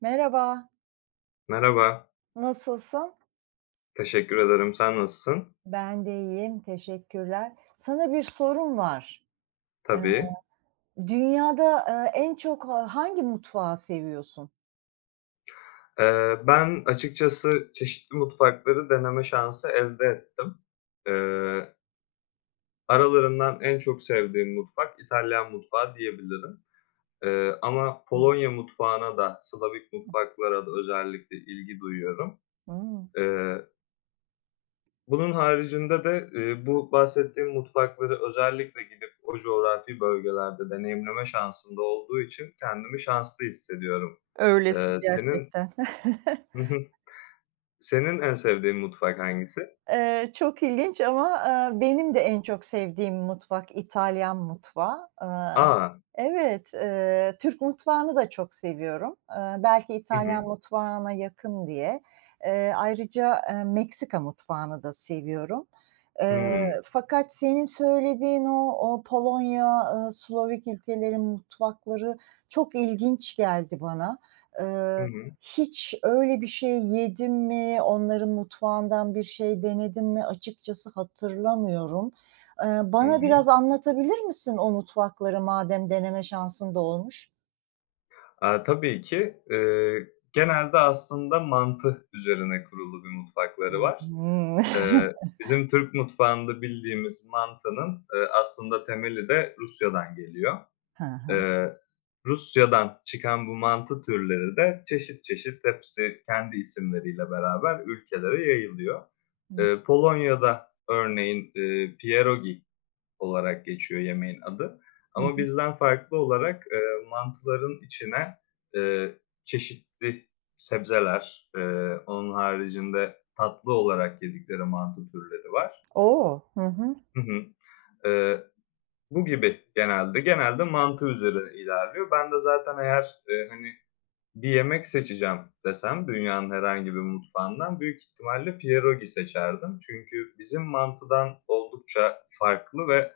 Merhaba, Merhaba, nasılsın? teşekkür ederim. Sen nasılsın? Ben de iyiyim, teşekkürler. Sana bir sorum var. Eee, Tabii. dünyada, en çok hangi mutfağı seviyorsun? Ben açıkçası çeşitli mutfakları deneme şansı elde ettim. Eee, aralarından en çok sevdiğim mutfak İtalyan mutfağı diyebilirim. Ama Hıı. Polonya mutfağına da, Slavik mutfaklara da özellikle ilgi duyuyorum. Eee, bunun haricinde de, bu bahsettiğim mutfakları özellikle gidip o coğrafi bölgelerde deneyimleme şansım da olduğu için kendimi şanslı hissediyorum. Öylesi Senin gerçekten. Senin en sevdiğin mutfak hangisi? Çok ilginç ama, benim de en çok sevdiğim mutfak İtalyan mutfağı. A! Evet, Türk mutfağını da çok seviyorum. Belki Hı hı. İtalyan mutfağına yakın diye. Ayrıca, Meksika mutfağını da seviyorum. Eee, Hımm. fakat senin söylediğin o Polonya, Slovak ülkelerin mutfakları çok ilginç geldi bana. Hı Eee hı. hiç öyle bir şey yedim mi, onların mutfağından bir şey denedim mi açıkçası hatırlamıyorum. Hı Bana hı. biraz anlatabilir misin o mutfakları madem deneme şansın da olmuş? Aaa, tabii ki, genelde aslında mantı üzerine kurulu bir mutfakları var. Hımm. Eee, bizim Türk mutfağında bildiğimiz mantının, aslında temeli de Rusya'dan geliyor. Hı hı. Eee, Rusya'dan çıkan bu mantı türleri de çeşit çeşit hepsi kendi isimleriyle beraber ülkelere yayılıyor. Hı. Polonya'da örneğin, pierogi olarak geçiyor yemeğin adı. Hı Ama bizden farklı olarak, mantıların içine, eee, çeşitli sebzeler, onun haricinde tatlı olarak yedikleri mantı türleri var. O! Hı hı. Hı hı. Eee, bu gibi genelde. Genelde mantı üzerine ilerliyor. Ben de zaten eğer, hani, bir yemek seçeceğim desem dünyanın herhangi bir mutfağından büyük ihtimalle pierogi seçerdim. Çünkü bizim mantıdan oldukça farklı ve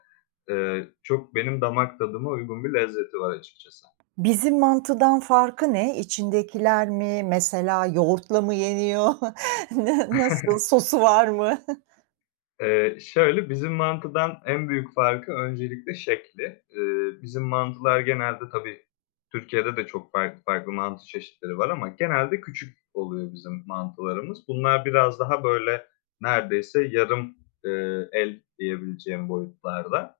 Çok benim damak tadıma uygun bir lezzeti var açıkçası. Bizim mantıdan farkı ne? İçindekiler mi? Mesela yoğurtla mı yeniyor? Nasıl? Sosu var mı? Şöyle, bizim mantıdan en büyük farkı öncelikle şekli. Bizim mantılar genelde tabii Türkiye'de de çok farklı farklı mantı çeşitleri var ama genelde küçük oluyor bizim mantılarımız. Bunlar biraz daha böyle neredeyse yarım, el diyebileceğim boyutlarda.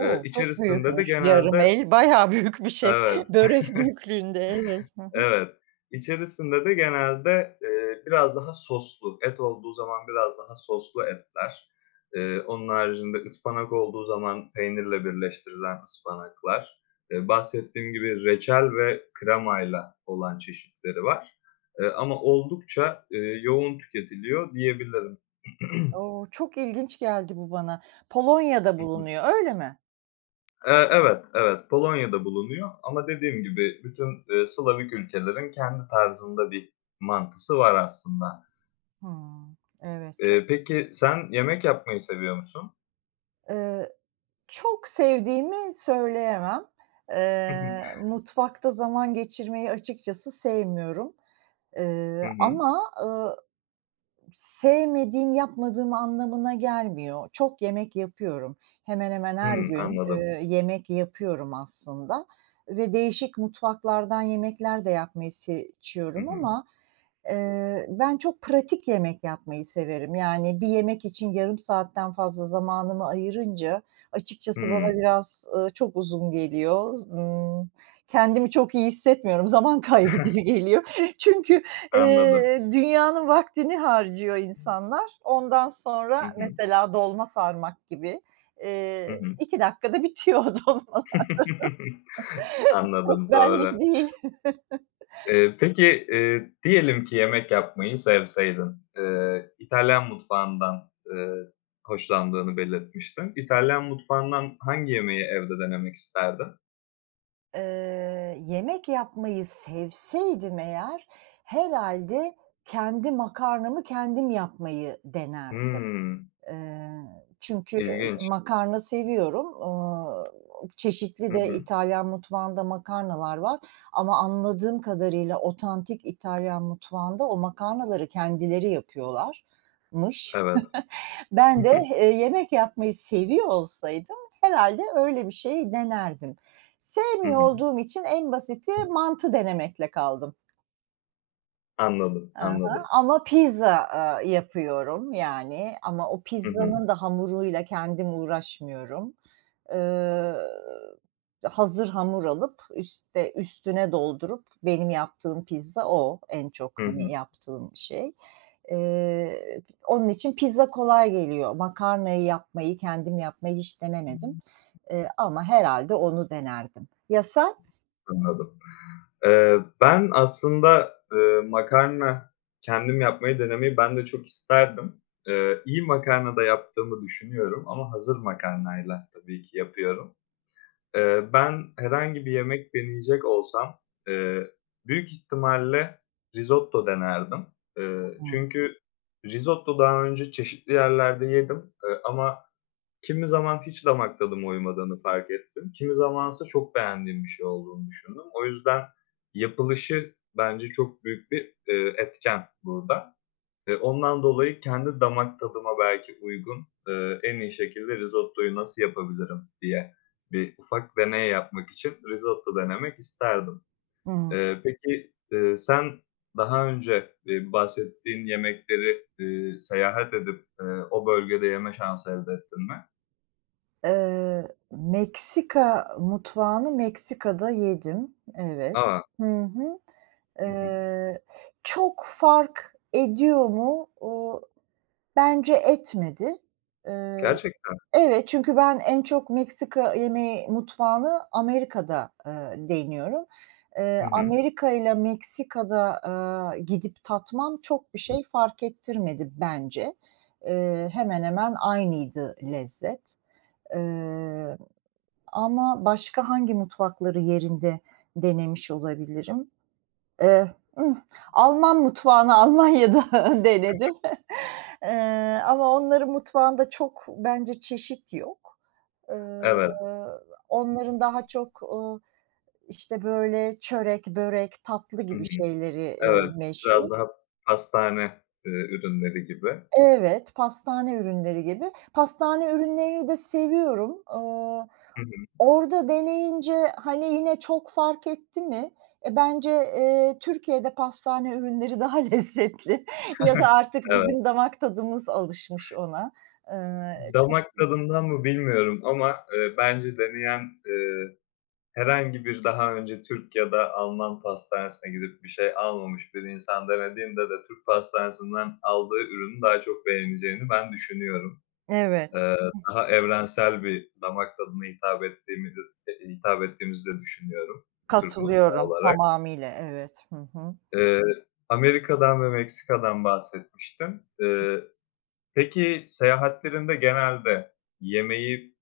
Çok İçerisinde de büyükmüş. Yarım genelde... el bayağı büyük bir şey. Evet. Börek büyüklüğünde, evet. Hı hı. Evet. İçerisinde de genelde, biraz daha soslu, et olduğu zaman biraz daha soslu etler, onun haricinde ıspanak olduğu zaman peynirle birleştirilen ıspanaklar, bahsettiğim gibi reçel ve kremayla olan çeşitleri var. Ama oldukça, yoğun tüketiliyor diyebilirim. O! Çok ilginç geldi bu bana. Polonya'da bulunuyor, öyle mi? Evet, evet, Polonya'da bulunuyor ama dediğim gibi bütün, Slavik ülkelerin kendi tarzında bir mantısı var aslında. Hımm. Evet, çok, Peki sen yemek yapmayı seviyor musun? eee, çok sevdiğimi söyleyemem. Hı hı. Mutfakta zaman geçirmeyi açıkçası sevmiyorum. Hı Eee, hı. ama, ııı Sevmediğim, yapmadığım anlamına gelmiyor. Çok yemek yapıyorum. Hemen hemen her Hımm, gün, anladım. Yemek yapıyorum aslında ve değişik mutfaklardan yemekler de yapmayı Hı seçiyorum hı. ama, ben çok pratik yemek yapmayı severim. Yani bir yemek için yarım saatten fazla zamanımı ayırınca açıkçası bana Hımm, biraz, çok uzun geliyor. Kendimi çok iyi hissetmiyorum. Zaman kaybı gibi geliyor. Çünkü anladım. Eee, dünyanın vaktini harcıyor insanlar. Ondan sonra Hı hı. mesela dolma sarmak gibi, Hı hı. 2 dakikada bitiyor dolma. Çok Anladım, doğru. benlik değil. Peki, diyelim ki yemek yapmayı sevseydin, İtalyan mutfağından, hoşlandığını belirtmiştin. İtalyan mutfağından hangi yemeği evde denemek isterdin? Eee, yemek yapmayı sevseydim eğer herhalde kendi makarnamı kendim yapmayı denerdim. Hımm, Eee, çünkü ilginç. makarna seviyorum. Aaa, çeşitli Hı de hı. İtalyan mutfağında makarnalar var ama anladığım kadarıyla otantik İtalyan mutfağında o makarnaları kendileri yapıyorlarmış. Evet. Ben de, yemek yapmayı seviyor olsaydım herhâlde öyle bir şey denerdim. Hı hı. Sevmiyor Hı hı. olduğum için en basiti mantı denemekle kaldım. Anladım, Hı hı. anladım. Ama pizza, aaa, yapıyorum yani ama o Hı hı. pizzanın da hamuruyla kendim uğraşmıyorum. Eee, hazır hamur alıp üste üstüne doldurup benim yaptığım pizza o en çok, Hı hani, hı. yaptığım şey. Eee, onun için pizza kolay geliyor. Makarnayı yapmayı, kendim yapmayı hiç denemedim, ama herhâlde onu denerdim. Ya sen? Anladım. Ben aslında, makarna kendim yapmayı denemeyi ben de çok isterdim. İyi makarna da yaptığımı düşünüyorum ama hazır makarnayla tabii ki yapıyorum. Ben herhangi bir yemek deneyecek olsam, eee, büyük ihtimalle risotto denerdim. Eee, Hıı. çünkü risotto daha önce çeşitli yerlerde yedim, ama kimi zaman hiç damak tadıma uymadığını fark ettim. Kimi zamansa çok beğendiğim bir şey olduğunu düşündüm. O yüzden yapılışı bence çok büyük bir, etken burada. Ondan dolayı kendi damak tadıma belki uygun, en iyi şekilde risottoyu nasıl yapabilirim diye bir ufak deney yapmak için risotto denemek isterdim. Hı hı. Peki, sen daha önce, bahsettiğin yemekleri, seyahat edip, o bölgede yeme şansı elde ettin mi? Meksika mutfağını Meksika'da yedim. Evet. A! Hı hı. Hı hı. Eee, çok fark ediyor mu? Bence etmedi. Eee, Gerçekten. evet, çünkü ben en çok Meksika yemeği mutfağını Amerika'da, deniyorum. Hı hı. Amerika ile Meksika'da, aaa, gidip tatmam çok bir şey fark ettirmedi bence. Hemen hemen aynıydı lezzet. Eee ama başka hangi mutfakları yerinde denemiş olabilirim? Eee, ıh, Alman mutfağını Almanya'da denedim. Ama onların mutfağında çok bence çeşit yok. Eee, Evet. onların daha çok, işte, böyle çörek, börek, tatlı Hı gibi hı. şeyleri, Evet. meşhur. Biraz daha pastane, ürünleri gibi. Evet, pastane ürünleri gibi. Pastane ürünlerini de seviyorum. Eh, Hı hı. Orada deneyince, hani, yine çok fark etti mi? Bence, Türkiye'de pastane ürünleri daha lezzetli ya da artık Evet. bizim damak tadımız alışmış ona. Eee, çok Damak tadından mı bilmiyorum ama, bence deneyen, eee, herhangi bir daha önce Türk ya da Alman pastanesine gidip bir şey almamış bir insan denediğinde de Türk pastanesinden aldığı ürünü daha çok beğeneceğini ben düşünüyorum. Evet, Eee, daha evrensel bir damak tadına hitap ettiğimizi de düşünüyorum Türk mutfağı katılıyorum olarak. tamamıyla, evet. Hı hı. Eee, Amerika'dan ve Meksika'dan bahsetmiştin. Peki seyahatlerinde genelde yemeği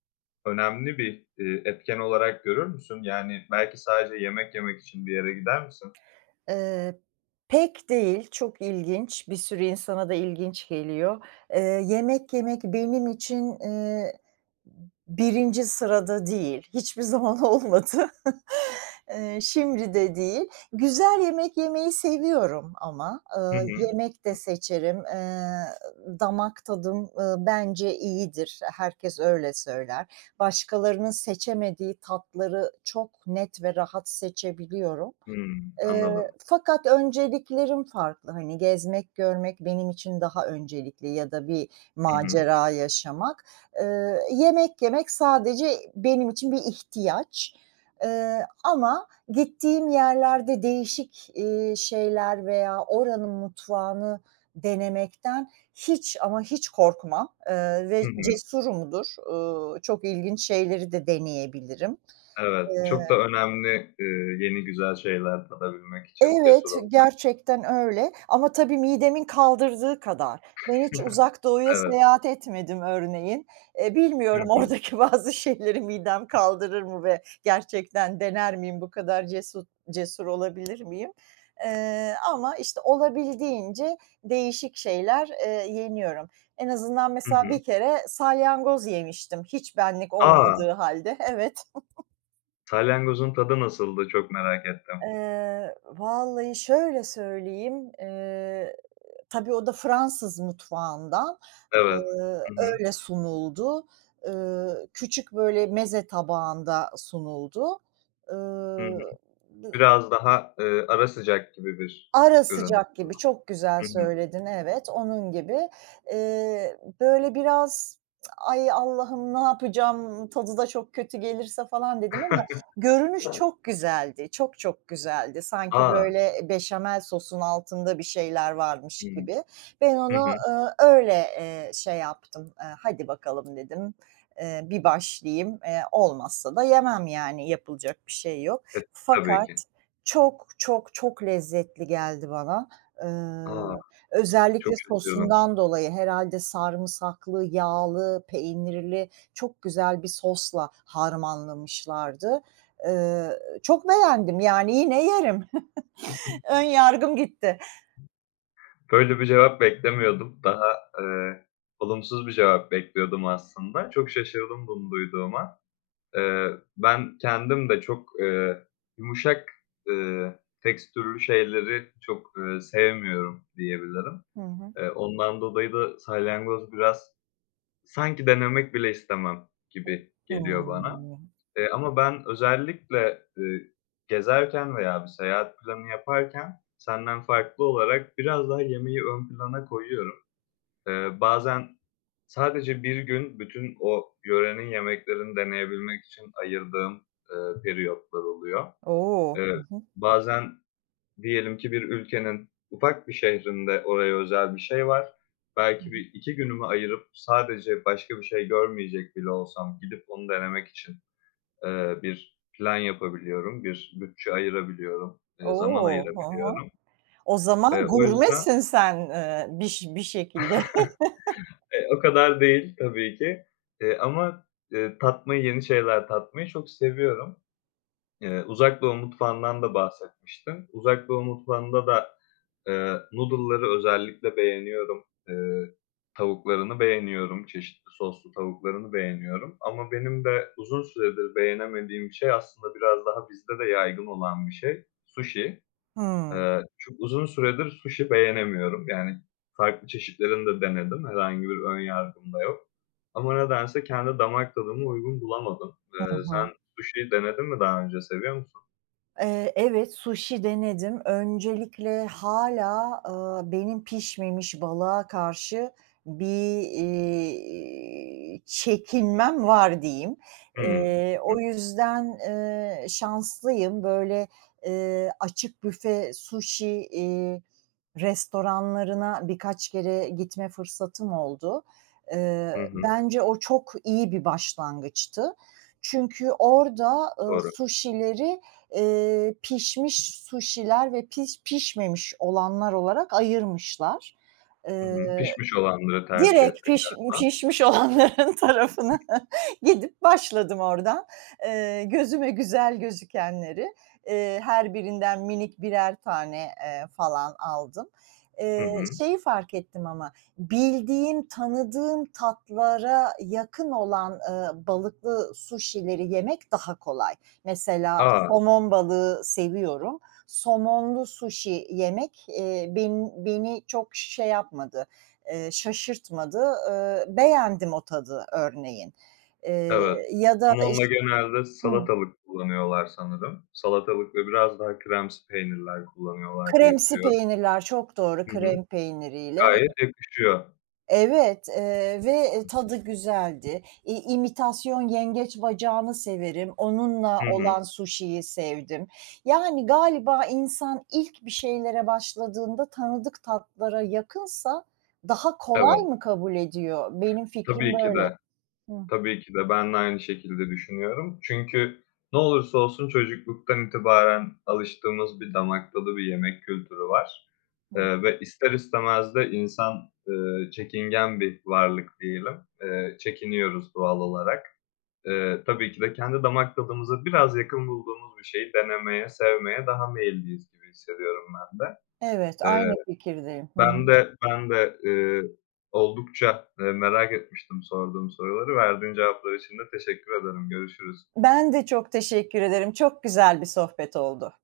önemli bir, etken olarak görür müsün? Yani belki sadece yemek yemek için bir yere gider misin? Eee, pek değil, çok ilginç, bir sürü insana da ilginç geliyor. Eee, yemek yemek benim için, 1. sırada değil, hiçbir zaman olmadı. Şimdi de değil. Güzel yemek yemeyi seviyorum ama, Hı hı. yemek de seçerim. Damak tadım, bence iyidir. Herkes öyle söyler. Başkalarının seçemediği tatları çok net ve rahat seçebiliyorum. Hımm, anladım. Fakat önceliklerim farklı. Hani, gezmek, görmek benim için daha öncelikli ya da bir Hı hı. macera yaşamak. Yemek yemek sadece benim için bir ihtiyaç, ama gittiğim yerlerde değişik, şeyler veya oranın mutfağını denemekten hiç ama hiç korkmam, Hı ve hı. cesurumdur. Çok ilginç şeyleri de deneyebilirim. Evet, Eee çok da önemli, eee, yeni güzel şeyler tadabilmek için cesur Evet, olmak. gerçekten öyle ama tabii midemin kaldırdığı kadar. Ben hiç Uzak Doğu'ya Evet. seyahat etmedim örneğin. Hı Bilmiyorum hı. oradaki bazı şeyleri midem kaldırır mı ve gerçekten dener miyim, bu kadar cesur olabilir miyim? Ama, işte, olabildiğince değişik şeyler, yeniyorum. En azından Hı mesela hı. bir kere salyangoz yemiştim hiç benlik A! olmadığı halde. Evet. Salyangozun tadı nasıldı? Çok merak ettim. Vallahi şöyle söyleyeyim, Tabii o da Fransız mutfağından, Evet. Hı hı. öyle sunuldu. Küçük böyle meze tabağında sunuldu. Hı hı. Iıı, bı Biraz daha, ara sıcak gibi bir Ara ürün. sıcak gibi, çok güzel Hı hı. söyledin, evet, onun gibi. Böyle biraz, "Ay, Allah'ım ne yapacağım, tadı da çok kötü gelirse." falan dedim ama görünüş çok güzeldi, çok çok güzeldi. Sanki A! böyle beşamel sosun altında bir şeyler varmış Hımm. gibi. Ben Hı onu, hı. Öyle, şey yaptım, "Hadi bakalım." dedim, "Bir başlayayım." Olmazsa da yemem yani, yapılacak bir şey yok. E, tabii Fakat ki. çok, çok, çok lezzetli geldi bana. A! Eee, Çok özellikle şaşırdım. sosundan dolayı herhâlde sarımsaklı, yağlı, peynirli çok güzel bir sosla harmanlamışlardı. Eee, çok beğendim, yani yine yerim. Ön yargım gitti. Böyle bir cevap beklemiyordum. Daha, eee, olumsuz bir cevap bekliyordum aslında. Çok şaşırdım bunu duyduğuma. Eee, ben kendim de çok, yumuşak, tekstürlü şeyleri çok, sevmiyorum diyebilirim. Hı hı. Ondan dolayı da salyangoz biraz sanki denemek bile istemem gibi geliyor bana. Hımm. Ama ben özellikle, gezerken veya bir seyahat planı yaparken senden farklı olarak biraz daha yemeği ön plana koyuyorum. Bazen sadece bir gün bütün o yörenin yemeklerini deneyebilmek için ayırdığım, eee, periyotlar oluyor. O! Hı Eee, hı. bazen diyelim ki bir ülkenin ufak bir şehrinde oraya özel bir şey var. Hı hı. Belki bir 2 günümü ayırıp sadece başka bir şey görmeyecek bile olsam gidip onu denemek için bir plan yapabiliyorum, bir bütçe ayırabiliyorum, zaman O! Hı hı. ayırabiliyorum. O Eee, zaman o yüzden gurmesin sen, bir bir şekilde. O kadar değil tabii ki, ama, tatmayı, yeni şeyler tatmayı çok seviyorum. Uzak Doğu mutfağından da bahsetmiştim. Uzak Doğu mutfağında da, noodle'ları özellikle beğeniyorum. Tavuklarını beğeniyorum, çeşitli soslu tavuklarını beğeniyorum ama benim de uzun süredir beğenemediğim şey aslında biraz daha bizde de yaygın olan bir şey, sushi. Hımm. Çok uzun süredir sushi beğenemiyorum. Yani, farklı çeşitlerini de denedim. Herhangi bir ön yargım da yok. Ama nedense kendi damak tadıma uygun bulamadım. Hı Eee, hı. sen sushi denedin mi daha önce? Seviyor musun? Evet, sushi denedim. Öncelikle hâlâ, benim pişmemiş balığa karşı bir, çekinmem var diyeyim. Hımm. Hı O yüzden, şanslıyım. Böyle, açık büfe sushi restoranlarına birkaç kere gitme fırsatım oldu. Hı, hı. Hı. Bence o çok iyi bir başlangıçtı. Çünkü orada, Doğru. suşileri, pişmiş suşiler ve pişmemiş olanlar olarak ayırmışlar. Hı Eee hı. Pişmiş olanları tercih Direkt ettin galiba. pişmiş olanların tarafına gidip başladım oradan. Gözüme güzel gözükenleri, her birinden minik birer tane, falan aldım. Hı hı. Şeyi fark ettim ama bildiğim, tanıdığım tatlara yakın olan, balıklı suşileri yemek daha kolay. Mesela A! somon balığı seviyorum. Somonlu suşi yemek, ben beni çok şey yapmadı, şaşırtmadı. Beğendim o tadı örneğin. Eee, Evet. ya da Somonla genelde Hıı. salatalık kullanıyorlar sanırım. Salatalık ve biraz daha kremsi peynirler kullanıyorlar diye Kremsi biliyorum. peynirler çok doğru, Hı hı. krem peyniriyle. Gayet yakışıyor. Evet, ve, tadı güzeldi. İmitasyon yengeç bacağını severim. Onunla Hı hı. olan suşiyi sevdim. Yani galiba insan ilk bir şeylere başladığında tanıdık tatlara yakınsa daha kolay Evet. mı kabul ediyor? Benim fikrim Tabii ki böyle. de. Hı Tabii ki de ben de aynı şekilde düşünüyorum. Çünkü ne olursa olsun çocukluktan itibaren alıştığımız bir damak tadı, bir yemek kültürü var, hı. Ve ister istemez de insan, çekingen bir varlık diyelim. Çekiniyoruz doğal olarak. Tabii ki de kendi damak tadımıza biraz yakın bulduğumuz bir şeyi denemeye, sevmeye daha meyilliyiz gibi hissediyorum ben de. Evet, aynı fikirdeyim. Hı. Ben de, oldukça, merak etmiştim sorduğum soruları. Verdiğin cevaplar için de teşekkür ederim. Görüşürüz. Ben de çok teşekkür ederim. Çok güzel bir sohbet oldu.